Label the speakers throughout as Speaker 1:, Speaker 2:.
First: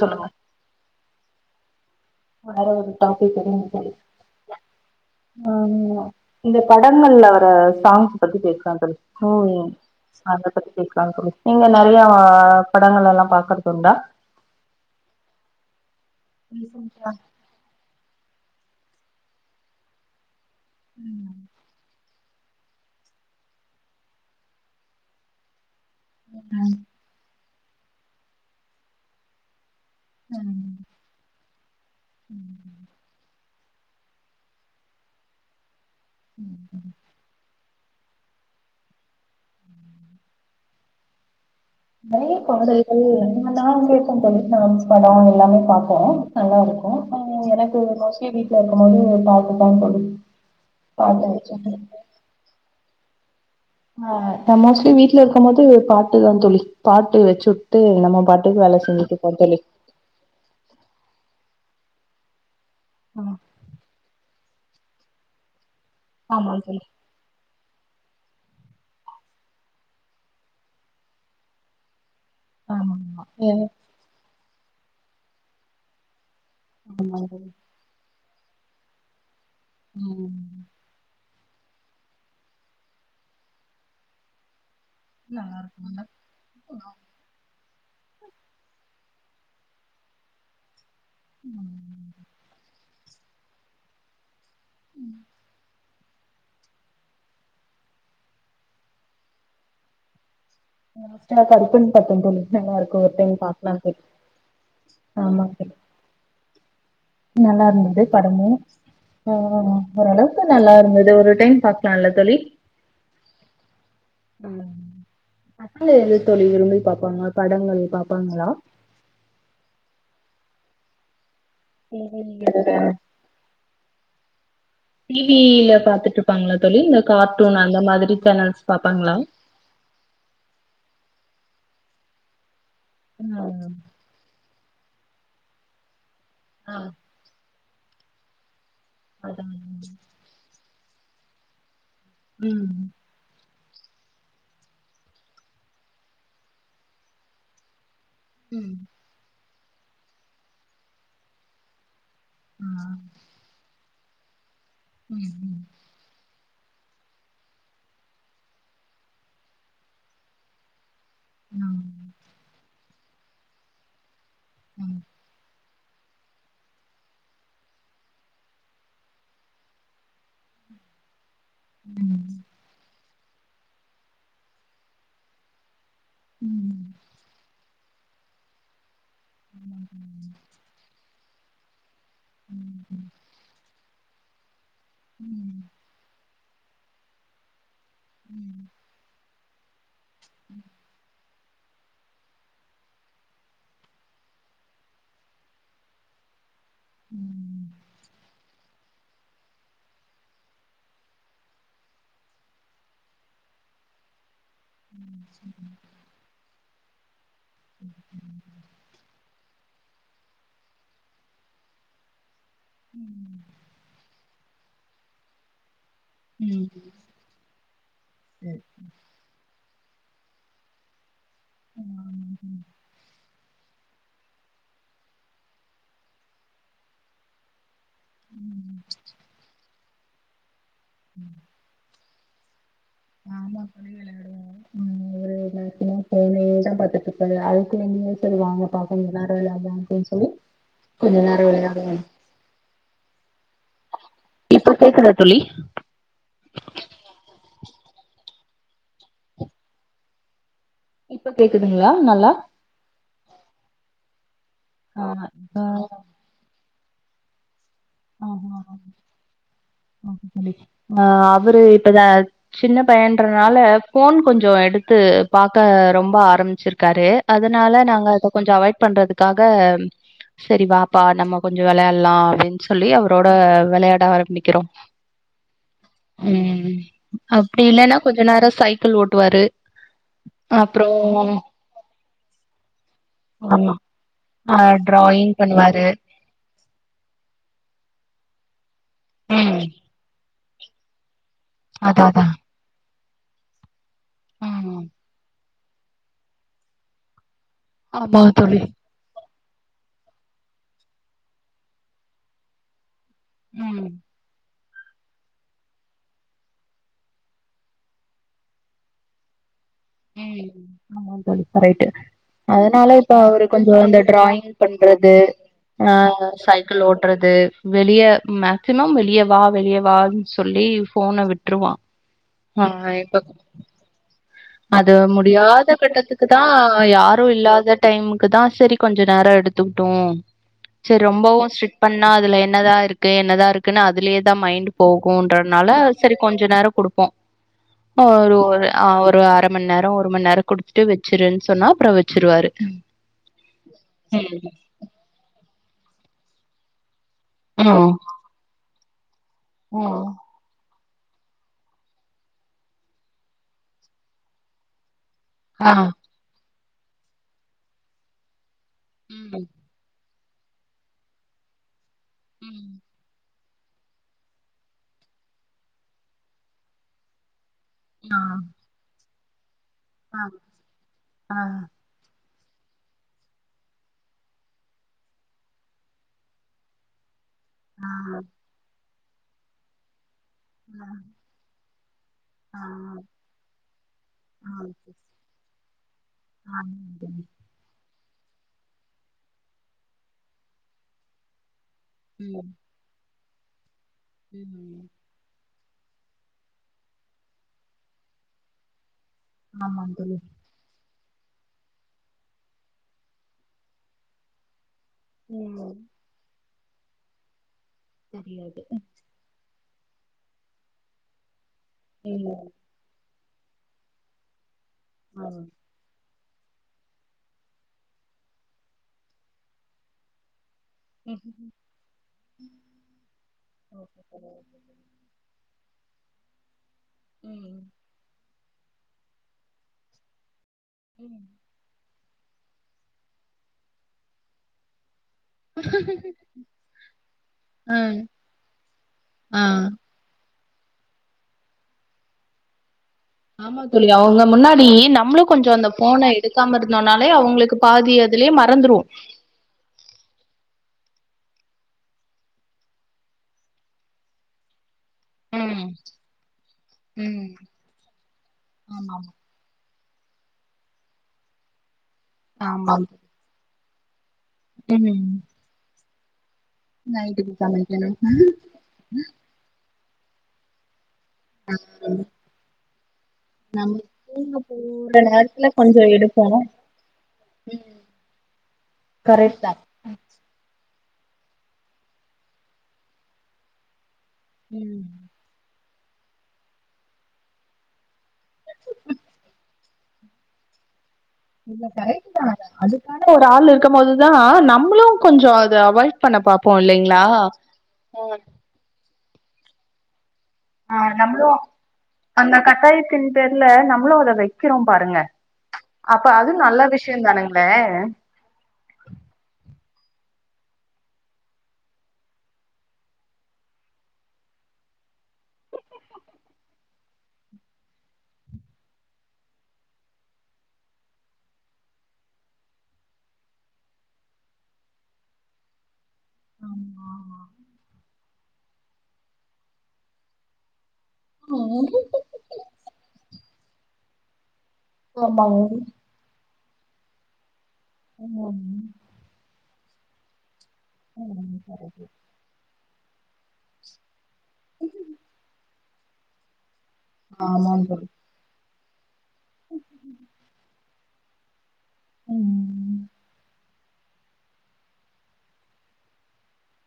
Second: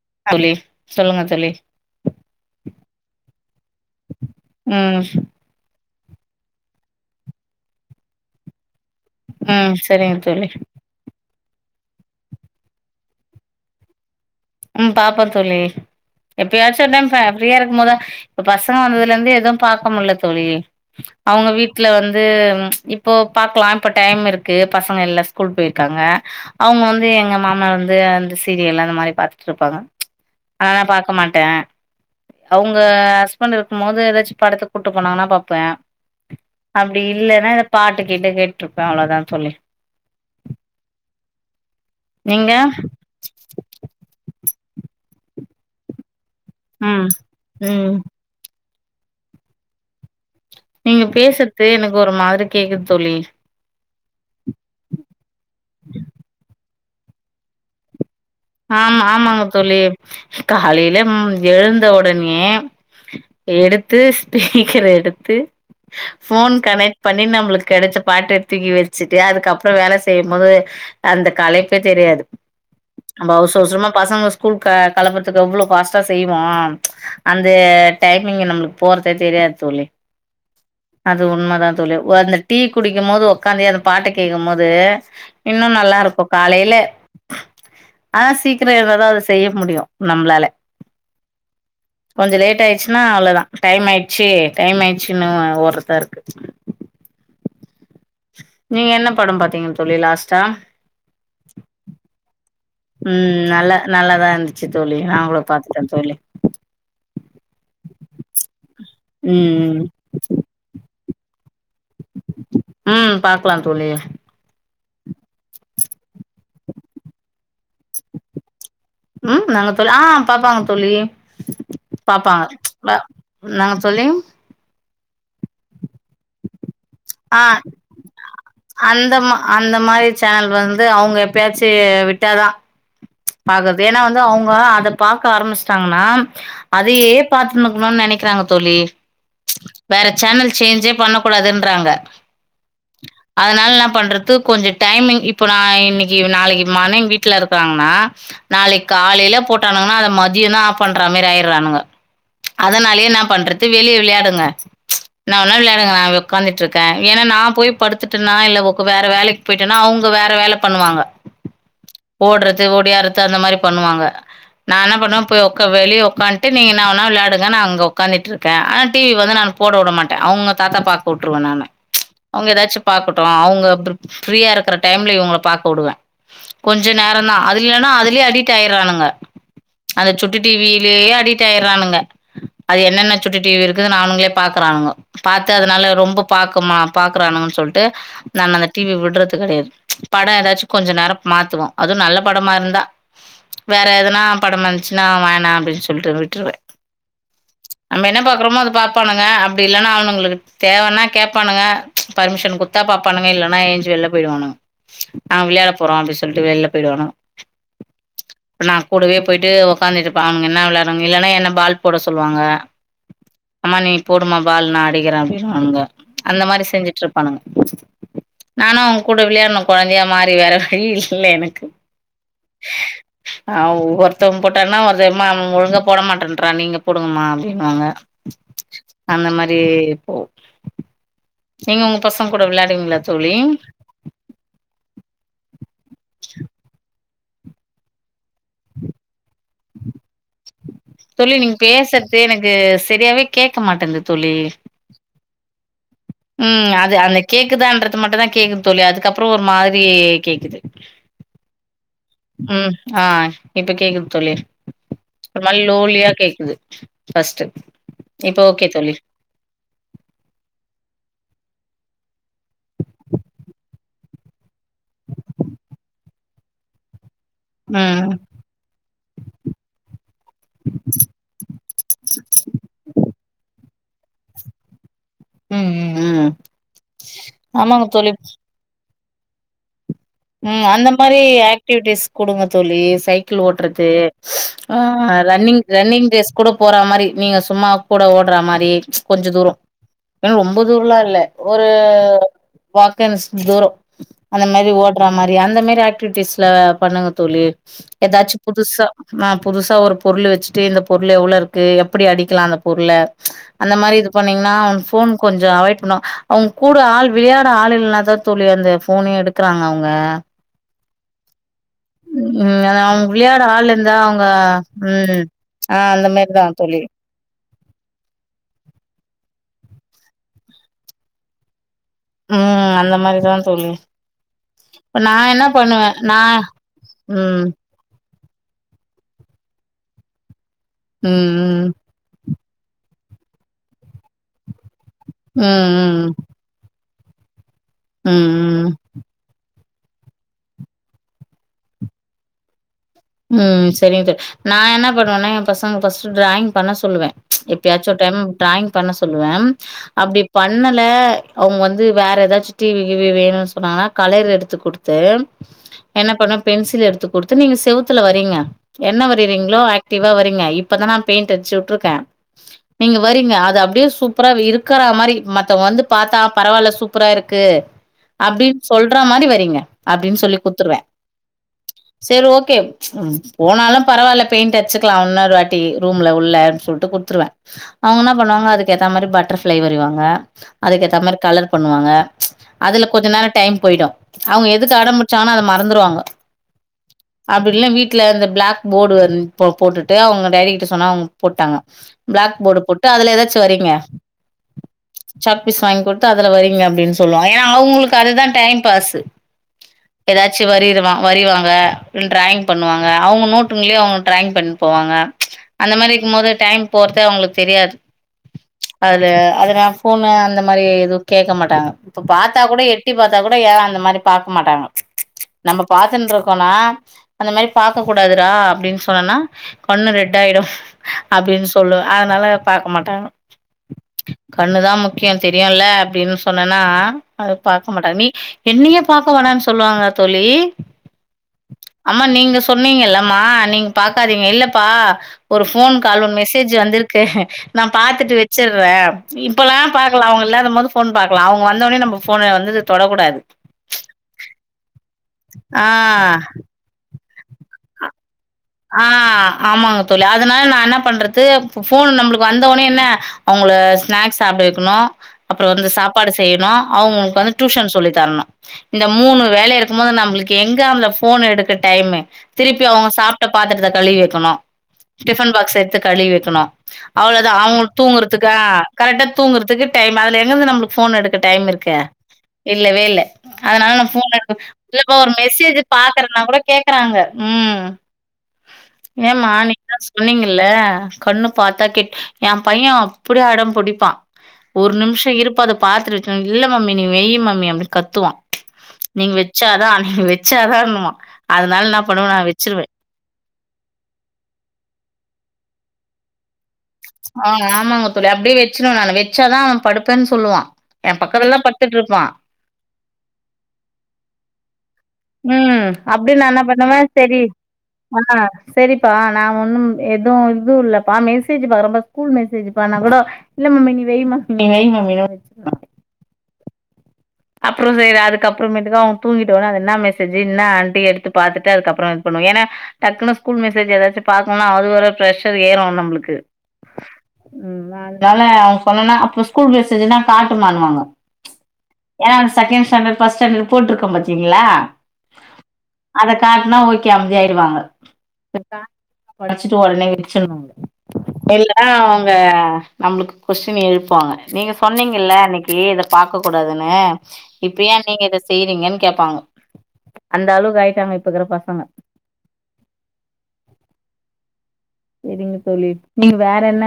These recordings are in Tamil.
Speaker 1: சொல்லுங்க
Speaker 2: தோழி சொல்லுங்க தோழி
Speaker 1: வேற ஒரு டாபிக் எ போது
Speaker 2: ம்
Speaker 1: ஆ [unintelligible] இந்த படங்கள்ல வர சாங்ஸ் பத்தி பேஸ்லாம் சேர் ரி யூனியன்
Speaker 2: ம் சரிங்க தோழி
Speaker 1: அத பத்தி பேஸ்லானு சொல்லு நீங்க நெறயா படங்கள் எல்லாம் பாக்றது உண்டா
Speaker 2: ம் பாப்பன் தோழி எப்பயாச்சும்
Speaker 1: ரீசென்ட்டா
Speaker 2: தான்பா ஃப்ரீயா இருக்கும் போதான் இப்ப பசங்க வந்ததுல இருந்து எதுவும் பாக்க முட்ல தோழி அவுங்க வீட்ல வந் வந்து இப்போ பாக்குலாம் இப்ப டைம் இருக்கு பசங்க எல்லாம் ஸ்கூல் போயி இருக்காங்க அவுங்க வந்து எங்க மா நா வந்து அந்த சீரியல் அந்த மாரி பாத்து இருப்பாங்க அன நா பாக்க மாட்டேன் அவுங்க உக்காந்து இருக்கும்போது எதாச்சும் படத்க் கூட்டு போனாங்கன்ன பாப்பேன் அப்டி இல்லைன்னா பாட்டு கீட்டு கேட்டு இருப்பே அவ்ளோதா தோழி
Speaker 1: நெறைய
Speaker 2: நீங்க
Speaker 1: கொழந்தைகள் என்ன தா கேகன்னு சொல்லிட்டு நா படம் எல்லாமே பாப்போ நல்லாருக்கு
Speaker 2: ம்
Speaker 1: எனக்கு
Speaker 2: ம்
Speaker 1: மோஸ்லி வீட்ல தா அவுங்களே பாத்துப்பாங்க தோழி
Speaker 2: நீங்க
Speaker 1: பாட்டு
Speaker 2: பேசுர்து
Speaker 1: வச்சுட்டு
Speaker 2: எனக்கு ஒரு மாரி கேக்குது தோழி
Speaker 1: ஆஹ் ந மோஸ்ட்லி வீட்ல இருக்கும் போது பாட்டுதா தோழி பாட்டு வெச்சு வுட்டு நம்ம பாட்டுக்கு
Speaker 2: அ
Speaker 1: வேல செஞ்சுட்டு இருப்போ
Speaker 2: ஆமாங்க தோழி காலையில எழுந்த ஒடனே
Speaker 1: ஆ
Speaker 2: எடுத்து ஸ்பீக்கர் எடுத்து ஃபோன்
Speaker 1: ஆமாங் தோழி
Speaker 2: கனெக்ட் பண்ணி நம்ளுக்கு கெடச்ச பாட்டு தூக்கி வெச்சுட்டு அதுக்கப்புறோ வேல செய்யும்போது அந்த கலைப்பே தெரியாது
Speaker 1: ஆமா
Speaker 2: நம்ப அவ்சர அவ்சரம்மா பசங்க ஸ்கூல் கலப்புறதுக்கு எவ்ளோ பாஸ்ட்டா செய்ய மா
Speaker 1: ஆமாங்
Speaker 2: அந்த
Speaker 1: தோழி
Speaker 2: டைம் நீங்க நம்ளுக்கு போறதே தெரியாது தோழி
Speaker 1: ம்
Speaker 2: அது உண்ம தா தோழி அந்த டீ குடிக்கும் போது உக்காந்து அந்த பாட்ட கேட்கும் போது இன்னு நல்லா
Speaker 1: நல்லாருக்குல்ல
Speaker 2: இருக்கு காலையில ஆனா சீக்கிரம் எழுந்தாதா அத செய்ய முடியும் நம்மளால
Speaker 1: உம்
Speaker 2: னா அவ்ளோதா டைம் ஆய்டுச்சு டைம் ஆய்டுச்சுன்னு ஓட்ரதா இரு [inaudible] நீங்க என்ன படம் பாத்தீங்கன்னு தோழி லாஸ்டா
Speaker 1: கருப்புன்னு பாத்தேன் தோழி நல்லா இருக்கு ஒரு டைம்
Speaker 2: ம் நல்ல
Speaker 1: பாக்கலாம் தோழி
Speaker 2: நல்லாதான் இருந்துச்சு தோழி நான் கூட
Speaker 1: ஆமா தோழி
Speaker 2: பாத்துட்டேன்
Speaker 1: நல்லா இருந்தது படமும் ஆஹ்
Speaker 2: ம்
Speaker 1: ஓரளவுக்கு நல்லா இருந்துது ஒரு டைம் பாக்கலால்ல தோழி
Speaker 2: உம் பாக்கலா தோழி
Speaker 1: ம் பசங்க எது தோழி விரும்பி பாப்பாங்க படங்கள் பாப்பாங்களா
Speaker 2: உம் நாங்க தோழி ஆஹ் பாப்பாங்க தோழி பாப்பாங்க நா நாங்க சொல்லி
Speaker 1: டிவில பாத்துட்ருப்பாங்களா தோழி இந்த
Speaker 2: ஆ
Speaker 1: கார்ட்டூன் அந்த மாதிரி சேனல்ஸ்
Speaker 2: அந்த
Speaker 1: பாப்பாங்களா
Speaker 2: மா அந்த மாரி சேனல் வந்து அவுங்க பேச்சு விட்டாதா
Speaker 1: ம்
Speaker 2: பாக்கறது ஏன்னா வந்து அவுங் அத பாக்க ஆரம்பிச்சுட்டாங்கன்னா
Speaker 1: ஆ
Speaker 2: அதையே பாத்து னு நனைகிறாங்க தோழி
Speaker 1: அதான் அதான்
Speaker 2: வேற சேனல் சேஞ்சே பண்ணக்கூடாதுன்றாங்க
Speaker 1: ம்
Speaker 2: அதனால என்ன பண்றது கொஞ்சோ டைமிங் இப்போ நா இன்னைக்கி நாளைக்கு மார்னிங் வீட்ல இருக்குறாங்கன்னா
Speaker 1: ம்
Speaker 2: நாளைக்கு காலையில போட் ஆனாங்கனா அத மதியோ தா ஆஃப் பண்றா மேரி ஆயிட்றானுங்க
Speaker 1: ஆ
Speaker 2: அதனாலயே என்னா பண்றது வெளிய விளையாடுங்க
Speaker 1: ம்
Speaker 2: நா ஒன்னா
Speaker 1: ம்
Speaker 2: விளையாடுங்க நா உக்காந்துட்ருக் இருக்கேன் ஏன்னா நா போய் படுத்துட்டேன்னா இல்ல வேற வேலைக்கு போயிட்டன்னா அவங்க வேற வேல பண்ணுவாங்க
Speaker 1: ம்
Speaker 2: ஓட்றது ஓடியாறது அந்த மாரி பண்ணுவாங்க நா
Speaker 1: ம் ம்
Speaker 2: என்ன பண்ணுவேன் போய் வெளிய உக்காந்துட்டு நீங்க நா வேனா விளையாடுங்க நா அங்க உக்காந்துட்ருக்கேன் ஆனா டிவி வந்து நா போட உட மாட்டேன் அவுங்க தாத்தா பாக்க உட்ருவேன் நான்
Speaker 1: ம்,
Speaker 2: அவுங்க ஏதாச்சும் பாக்கட் அவுங்க அப்ப ஃப்ரீயா இருக்கற டைம்ல இவுங்கள பாக்க உடுவேன்
Speaker 1: ம்,
Speaker 2: கொஞ்ச நேரோ தா அதுல இல்லன்னா அதுலயே அடிட் ஆயிட்றானுங்க அந்த சுட்டி டிவிலியே அடிட் தேரானுங்க அது என்னென்ன சுட்டி டிவி இருக்குது அவனுங்களே பாக்கறாங்க பாத்து
Speaker 1: ம்,
Speaker 2: அதனால ரொம்ப பக்கமா பாக்கறானுங்கன் சொல்ட்டு டு
Speaker 1: ம்,
Speaker 2: நான் அந்த டிவி விட்றது கெடயாது படோ ஏதாச்சும் கொஞ்ச நேரம் மாத் வோ அதும் நல்ல படமா இருந்தா வேற எதனா படமாந்துச்சுனா வேணா அப்படின் சொல்ட்டு விட்ருவே நம்ம என்ன பாக்குறமோ அத பாக் பண்ணுங்க அப்டி இல்லனா அவனுகளுக்கு தேவனா கேப்பானுங்க பர்மிஷன் குடுத்தா பாப்பானங்க இல்லனா எந்ச்சி வெள்ல போயிடுவானுங்க நா விளையாட போறோ அப்படி சொல்ட்டு வெளில போயிடுவானுங்க நா கூடவே போயிட்டு உக்காந்துட்ருப்ப அவுனுங்க என்ன வெளயாடுறாங்க இல்லனா என்ன பால் போட சொல்வாங்க அம்மா நீ போடுமா பால் நா அடிக்கறே அப்டின்வானுங்க அந்த மாரி
Speaker 1: ம்.
Speaker 2: செஞ்சுட்ருப்பாணுங்க
Speaker 1: சரி
Speaker 2: நானு அவங்க கூட விளையாட்ணு கொழந்தையா மாறி வேற வழியில்ல இல்ல எனக்கு ஒவ்வொருத்த ஒருத்தவ போட்டானா ஒருத்தன் எம்மா அவன் ஒழுங்கா போட மாட்டன்றா நீங்க போடுங்கமா அப்டினுவாங்க அந்த மாரி போகு நீங்க உங்க பசங்க கூட விளையாடுவீங்ளா தோழி
Speaker 1: ஆமா தோழி விளையாடுவோம் முடிஞ்ச பாத்துட்ருப்பாரு அதுக்குலமே சரி வாங்க [unintelligible] அப்டின்னு சொல்லி கொஞ்ச
Speaker 2: தோழி
Speaker 1: நேரோ
Speaker 2: நீங்க
Speaker 1: விளையாடுவாரு
Speaker 2: பேசறது எனக்கு செரியாவே கே க்க மாட்டன்து தோழி
Speaker 1: இப்ப கேக்குதா தோழி
Speaker 2: ம் அது அத கேக் கேக்குதான்றது மட்டு தா கேக்குது தோழி அதுக்கப்ற ஒரு மாரி கேக்குது
Speaker 1: இப்ப கேக்குதுங்ளா நல்லா
Speaker 2: ம் ஆ இப்ப கேக்குது தோழி
Speaker 1: ஆ ஆ
Speaker 2: [unintelligible] லோலியா கேக்குது ஃபஸ்ட்
Speaker 1: ஆ ஆ தோழி ஆ அவரு இப்பத சின்ன பயன்றனால ஃபோன் கொஞ்ச சோ எடுத்து பாக்க ரொம்ப ஆர் ஆரம்ச்சிருக்காரு அதனால நாங்க
Speaker 2: ம்
Speaker 1: அத கொஞ்ச அவாய்ட் பண்றதுக்காக செரி வாப்பா நம்ம கொஞ்ச வெளயாட்லா அப்டி சொல்லி அவரோட வெளயாட ஆரம்பிக்கிறோ
Speaker 2: ம் ம் ம் ஆமாங்க தோழி
Speaker 1: கள் ஓட்டுவாரு
Speaker 2: ம் அந்த
Speaker 1: அப்புறம்
Speaker 2: மாரி ஆக்டிவிட்டிஸ் குடுங்க தோழி சைக்கிள்
Speaker 1: ஆமா.
Speaker 2: ஓட்றது
Speaker 1: அ
Speaker 2: ஆ
Speaker 1: டிராயிங்
Speaker 2: ரன்னிங்
Speaker 1: பண்ணுவாரு.
Speaker 2: ரன்னிங் ரேஸ் கூட போற மாரி நீங்க சும்மா கூட ஓட்ற மாரி கொஞ்ச தூரம்
Speaker 1: ம்.
Speaker 2: ஏன்னா ரொம்ப தூரலா இல்லே ஒரு
Speaker 1: அதான் அதான்.
Speaker 2: செகன்ஸ் தூரம் அந்த மாதிரி
Speaker 1: ம்.
Speaker 2: ஒட் சரி அந்த மாதிரி ஆக்டிவிட்டிஸ்லே பண்ணுங்க தோழி
Speaker 1: ஆமாங்க
Speaker 2: ஏதாச்சு
Speaker 1: தோழி.
Speaker 2: புதுசா ஆ புதுசா ஒரு பொருள் வச்சுட்டு இந்த பொருள் எவ்ளோ இருக்கு எப்புடி அடிக்கலாம் அந்த பொருளே அந்த
Speaker 1: ம்.
Speaker 2: மாதிரி இது பண்ணீங்ன்னா போன் கொஞ்ச அவாய்ட் பண்ணுவா அவங்க கூட ஆள் விளையாட ஆள் இல்லேனதான் தோழி அந்த போன எடுக்கறாங்க அவங்
Speaker 1: உம் ஆமா தோழி [unintelligible] ரைட்டு
Speaker 2: ம்
Speaker 1: அதனால
Speaker 2: அவங்க
Speaker 1: இப்ப
Speaker 2: விளையாட
Speaker 1: அவரு
Speaker 2: ஆள்
Speaker 1: கொஞ்ச
Speaker 2: இருந்தா அவங்க
Speaker 1: டிராயிங் பண்றது
Speaker 2: ம் ஆ அந்த
Speaker 1: அஹ்
Speaker 2: மாரிதா தோழி
Speaker 1: சைக்கிள் ஓட்டுறது வெளியே மேக்சிமம் வெளியே வாக் வெளியேவா ன்னு சொல்லி போனே விட்டுருவான்
Speaker 2: உம் அந்த மாதிரிதான் தோழி
Speaker 1: த
Speaker 2: இப்ப நா என்ன
Speaker 1: முடியாத
Speaker 2: பண்ணுவே நா
Speaker 1: கட்டத்துக்கு தான் யாரும்
Speaker 2: ம்
Speaker 1: இல்லாத டைம் நமக்கு தான் சரி கொஞ்ச நேரம் எடுத்துக்கிட்டூம் சேரி ரொம்பவும்
Speaker 2: ம்
Speaker 1: ஸ்ட்ரிக்ட் பண்ணா அதுல எ என்னதா இருக்கு என்னதா இருக்குன்னு அதுலேயே தான் மைண்ட்
Speaker 2: ம் ம்
Speaker 1: போகுன்றதனாலே
Speaker 2: ம் ம்
Speaker 1: செரி கொஞ்ச நேரம் கொடுப் ப ஒரு
Speaker 2: ம் ம்
Speaker 1: ஒரு ஆ ஒரு அர அரை மணி நேரம் ஒரு மணிநேரம் குடுத்துட்டு வச்சிருன்னு சொன்னா அப்புறோம் வச்சிருவாரு
Speaker 2: ம் சரிங்க தோ
Speaker 1: ம்
Speaker 2: நா என்ன பண்ணுவேன்னா எ பசங்க பஸ் ட்ராயிங் பண்ண சொல்லுவேன எப்பயாச்சும்
Speaker 1: ம்
Speaker 2: ஒரு டைம் ட்ராயிங் பண்ண சொ சொல்லுவேன் அப்டி பண்ண இல்லே அவங்க வந்து வேற ஏதாச்சு டிவி கிவி வேணுன்னு சொன்னாங்கனா கலர் எடுத்து குடுத்து
Speaker 1: ஆ ஆ
Speaker 2: என்ன பண்ண பென்சில் எடுத்து குடுத்து நீங்க செவுத் த்துல வரைங்க என்ன
Speaker 1: ம்
Speaker 2: வரிறீங்களோ அக்டிவா வரி ங இப்பதா நா பெயிண்ட் அடிச்சு வுட்ருக்க
Speaker 1: ம்
Speaker 2: நீங்க வரீங்க அ அது அப்டியே சூப்பரா இருக்கற மாரி மத்தவங்க வந்து பாத்தா பரவால்ல சூப்பரா இருக்கு
Speaker 1: ஆ
Speaker 2: அப்டின் சொல்ற மாரி வரீங்க அப்டின்
Speaker 1: ஆ
Speaker 2: சொல்லி குத்துருவ
Speaker 1: ஆ
Speaker 2: சரி ஓக் கேம் ப்ச் ம் போனாலு பரவால்ல பெயிண்ட் அட்ச்சுக்கலா இன்னொரு வாட்டி ரூம்ல உள்ள சொல்ட்டு குட்த்துருவ
Speaker 1: ஆ
Speaker 2: அவுங்க என்ன பண்ணுவாங்க அதுக்கேத் த மாரி பட்டர்ஃப்ளை வரைவாங்க அதுக்கேத்த மாரி கலர் பண் பண்ணுவாங்க
Speaker 1: ஆ ஆ
Speaker 2: அதுல கொஞ்ச நேரோ டைம் போயிடு அவுங்க எதுக்கு அடம்பு டிச்சானா அத ம மறந்துருவாங்க
Speaker 1: ஆ [unintelligible]
Speaker 2: அப்டி வீட்ல அந்த பிளாக் போடு வந்து போட்டுட்டு அவுங்க டாடி கிட்ட சொன்ன அவங்க போட்டாங்க பிளாக்
Speaker 1: ம்
Speaker 2: போர்டு போட்டு அதுல ஏதாச்சு சு வரீங்க
Speaker 1: ம்
Speaker 2: பீஸ் வாங்கி குடுத்து அதுல வரீங்க அப்டின் சொல்லுவாங்க ஏனா அவுங்களுக்கு அதுதா டைம் பாஸ்
Speaker 1: ஆமாங் தோழி
Speaker 2: ஏதாச்சு வரயிருவா வரிவாங்க டிராயிங் பண்ணுவாங்கஅவுங்க நோட்டுங்களே அவுங்க டிராயிங் ப போவாங்க
Speaker 1: ம்
Speaker 2: அந்த மாரி இருக்கும் போது டைம் போறத்தே அவங்களுக்கு தெரியாது
Speaker 1: தெரியாது
Speaker 2: அதுல அதுன போனு அந்த மாரி எதுவும் கேட்க மாட்டாங்க இப்ப பாத்தா
Speaker 1: ம்
Speaker 2: கூட எட்டி பாத்த குடுத்தா கூட ஏன் அந்த மாரி பாக்க மாட்டாங்க
Speaker 1: ஆ
Speaker 2: நம்ம பாத்துன்றோ போனா அந்த மாரி பாக்க கூடாதுரா அப்டின்னு சொன்னனா கண்ணு ரெட் ஆயிடும்
Speaker 1: ம்
Speaker 2: அப்டின்னு சொல்லுவ அதனால பாக்க மாட்டாங்க
Speaker 1: ஓகே தோழி.
Speaker 2: கண்ணு தான் முக்கியம் தெரியுல்ல அப்டின்னு சொன்னேன்னா அது
Speaker 1: ம்
Speaker 2: பாக்க மாட்ட நீ என்னய பாக்க வேனனு சொல்லுவாங்களா தோழி
Speaker 1: ம்
Speaker 2: அம்மா நீங்க சொன்னீங்கல்லம்மா நீங்க பாக்காதீங்க இல்லப்பா ஒரு போன் கால் ஒன் மெசேஜ் வந்திருக்கு நான்
Speaker 1: ஆ
Speaker 2: பாத்துட்டு வச்சறேன்
Speaker 1: ஆ.
Speaker 2: போது போன் பார்கலாம் அவங்க வந்தவனே நம் போன வந்து தொடக்கூடாது.
Speaker 1: ஆமா தோழி அவங்க முன்னாடி நம் நம்ளும் கொஞ்சம் அந்த போனை
Speaker 2: ஆ.
Speaker 1: எடுக்காம இருந்தாலும் நாலே அவங்களுக்கு பாதி அதுலயே மறந்துருவோ
Speaker 2: ஆஹ் ஆமாங்க தோழி அதனால நான் னா பண்றது போன் நம்மளுக்கு வந்த உடனே என்ன அவங்கள ஸ்நாக்ஸ் சாப்பிட வெக்கணும் அப்புறம்
Speaker 1: ம்
Speaker 2: வந்து சாப்பாடு செய்யணும் அவங்களுக்கு
Speaker 1: ம்
Speaker 2: வந்து டியூஷன் சொல்லி தரணும் இந்த
Speaker 1: ஆமாமா
Speaker 2: மூணு வேலை இருக்கு இருக்கும் போது நம்மளுக்கு எங்க அந்த போன் எடுக்க டைமு திருப்பி
Speaker 1: ஆமாங்
Speaker 2: அவங்க சாப்பி பாத்திரத்தை கழுவி வெக்கணும்
Speaker 1: ம்
Speaker 2: டிபன் பாக்ஸ் எத்து கழுவி வெக்கணும்
Speaker 1: நைட்டுக்கு
Speaker 2: அவ்வளோதான் அவங்க
Speaker 1: சமைக்கணு
Speaker 2: தூங்குறதுக்க கரெக்டா தூங்குறதுக்கு டைம்அதுல எங்கந்தும்மளுக்கு போன் எடுக்கு டைம் இருக்கு இல்லவே இல்ல அதனால ந போன்
Speaker 1: தூங்க
Speaker 2: எல்லப்பா
Speaker 1: போற
Speaker 2: ஒரு
Speaker 1: நேரத்துல
Speaker 2: மெசேஜ்
Speaker 1: கொஞ்சோ
Speaker 2: பாக்குறனா
Speaker 1: எடுப்போ
Speaker 2: கூட கேக்குறாங்க உம்
Speaker 1: ம்
Speaker 2: ஏமா
Speaker 1: கரெக்ட் தா
Speaker 2: நீதான் சொன்னீங்கல்ல கண்ணு பாத்தா கேட் என் பையன் அப்டியே அடோம் புடிப்பான் ஒரு
Speaker 1: ம்
Speaker 2: நிம்ஷோ இருப்பா இதப் பாத்துட்டு வைக்கனு இல்ல மம்மி நீ வெய்யீ மம்மி அப்டினு கத்துவான் நீ வெச்சாதான் நீ வெச்சாதானுவான் அதனால
Speaker 1: இல்ல
Speaker 2: ன்னா பண்ணுவ
Speaker 1: கரெக்ட்
Speaker 2: நா
Speaker 1: தா
Speaker 2: வெச்சுருவே
Speaker 1: ஒரு ஆள் இருக்கம்போதுதான் நம்ளு கொஞ்சோ அது அவாய்ட் பண்ண பாப்
Speaker 2: ஆஹ் ஆமாங்க தோழி அப்டியே வெச்சிருவன் நானு வே வச்சாதா அவன் படுப்பன்
Speaker 1: ஆஹ் நம்ளும் அந்த கட்டாயத்தின் பேர்ல நம்ளும் அத வெக்கிறோ
Speaker 2: ம் அப்டி நா என்ன பண்ணுவன்
Speaker 1: விஷயோ
Speaker 2: செரி
Speaker 1: தானுங்களே
Speaker 2: அற சரிப்பா நா ஒன்னு எதுவும் இதுவு இல்லப்பா மெசேஜ் பா ரம்ப ஸ்கூல் மெசேஜ் பா நாகூட இல்ல மம்மி நீ வைய் மம்மி நீ வைய் மம்மினு வெச்சிருவான் அப்ரோ சரி அதுக்க அப்புறமேட்டுகா அவன் தூங்கிடோனே அ ம் [unintelligible] அதனால பொனனா அப்ப ஸ்கூல் மிஸ் ன்னா காட்டு மானுவாங்க ஏ செகண்ட் ஸேண்டர்ட் ஃபர்ஸ்ட் ஸேண்டர்ட்னு போட்டுருக்க மாட்டிங்களா
Speaker 1: ஆமாங்க
Speaker 2: காட்னா ஓகே அம்தி ஆயிருவாங்க
Speaker 1: ஆமா மேம்
Speaker 2: வச்சிட்டு ஒடனே இடிச்சிடுவாங்க எல்லா அவங்க நம்ளுக்கு கொஸின எழுப்புவாங்க நீங்க சொன்னீங்கில்ல அன்னிக்கி பாக்க கூடாதுன்னு இப்ப
Speaker 1: ஆமாம்
Speaker 2: ஏ
Speaker 1: தோழி
Speaker 2: நீங்க இத செய்றீங்கன்னு கேப்பாங்க அந்த அளவுக்கு ஆய்ட்டாங்க இப்ப இருக்குற பசங்க
Speaker 1: உம்
Speaker 2: செரிங்க தோழி நீங்க வேறென்ன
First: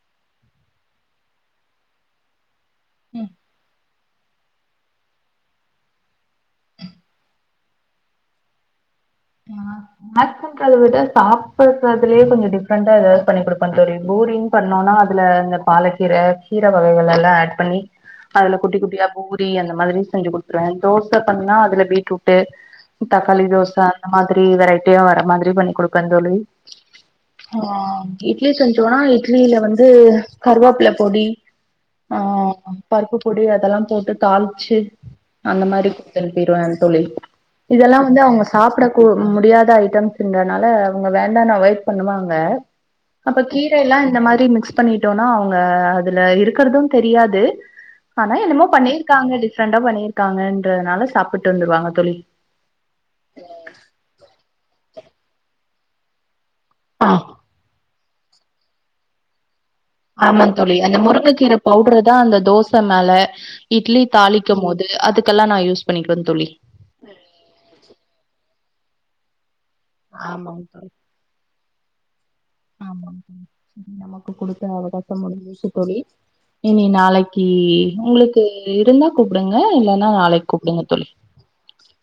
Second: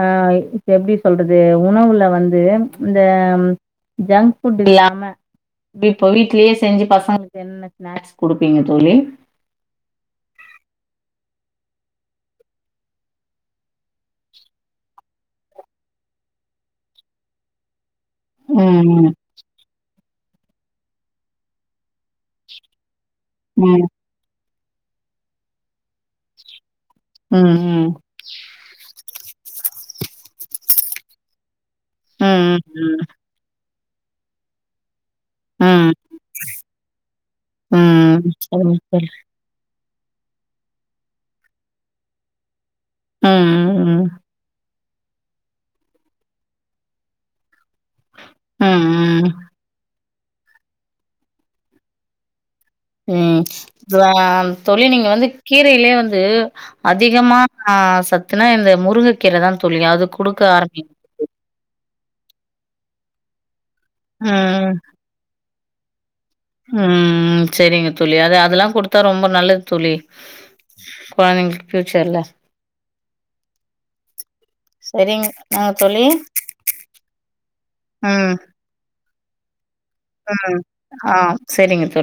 Speaker 2: ஆ இப்ப எப்டி சொல்றது உணவுல வந்து இந்த
Speaker 1: ம்
Speaker 2: ஜங்க் ஃபுட் இல்லாம இப்போ வீட்லயே செஞ்சு பசங்களுக்கு என்ன ஸ்நாக்ஸ் குடுப்பீங்க தோழி
Speaker 1: நா ஸ்நாக்ஸ்ன்றதவிட சாப்புடுறதுலே கொஞ்ஜோ டிஃப்ரெண்டா ஏதாது பண்ணி குடுப்பே தோழி பூரின்னு பண்ணோனா அதுல இந்த பாலக்கீர கீர வகைகள் எல்லா ஆட் பண்ணி அதுல குட்டி குட்டியா
Speaker 2: ம்
Speaker 1: பூரி அந்த மாதிரி செஞ்சு குடுத்துருவே தோச பண்ணா அதுல பீட்ரூட்டு தக்காளி தோச
Speaker 2: ம்
Speaker 1: அப்டி வெரைட்டியா வர மாதிரி பண்ணி குடுப்பே தோழி
Speaker 2: ம்
Speaker 1: ஆஹ் இட்லி செஞ்சோனா இட் வெளில வந்து கருவேப்ல பொடி ஆ
Speaker 2: ம் ம்
Speaker 1: பருப்பு பொடி அதெல்லா போட்டு தால்ச்சு அந்த மாரி
Speaker 2: ம்
Speaker 1: குடுத் அனுப்பிருவே தோழி
Speaker 2: ம் ம்
Speaker 1: இதெல்லா வந்து
Speaker 2: ம்
Speaker 1: அவங்க
Speaker 2: ம்
Speaker 1: சாப்ட முடியாதா இப் ஜம்ஸ்ன்றனால அவங்க வேண்டான்னு அவாய்ட் பண்ணுவாங்க
Speaker 2: ம்
Speaker 1: அப்ப கீரைலா
Speaker 2: ம்
Speaker 1: இந்த மாரி மிக்ஸ் பண்ணிட்டோனா அவங்க அதுல இருக்கறது தெரியாது ஆனா என்னமோ
Speaker 2: ம்
Speaker 1: பண்ணிருக்காங்க டிஃப்ரண்டா பண்ணிர் க்காங்கன்றதுனால சாப்ட்டு வந்துருவாங்க தோழி
Speaker 2: உம் ஆ தோழி நீங்க வந்து கீரைலே வந்து
Speaker 1: ஆ
Speaker 2: அதிகமா சத் துனா இந்த முருங்க கீர தா தோழி அது குடுக்க
Speaker 1: ஆமா தோழி
Speaker 2: ஆரம்பிங்க
Speaker 1: அந்த முருங்கக்கீர பவுடரு தா அந்த தோச மேல இட்லி தாளிக்கும்
Speaker 2: ம்
Speaker 1: போது அதுக்கெல்லா நா யூஸ் பணிக் வந்
Speaker 2: ம் செரிங்க தோழி அத அதெல்லா குடுத் தா ரொம்ப நல்லது தோழி
Speaker 1: ஆமாங்
Speaker 2: கொழந்திங்களுக்கு ப்யூச்சர்ல
Speaker 1: ஆமாங்க்கா நமக்கு குடுத்த அவகாசோ
Speaker 2: செரிங்க
Speaker 1: முடிஞ்சிருச்சி
Speaker 2: நாங்க
Speaker 1: தோழி இனி நாளைக்கி
Speaker 2: ம்
Speaker 1: உங்ளுக்கு இருந் தா கூப்டுங்க இல்லன்னா நாளிக்கு
Speaker 2: ம்
Speaker 1: கூப்டுங்க தோழி
Speaker 2: ஆ செரிங்க தோழி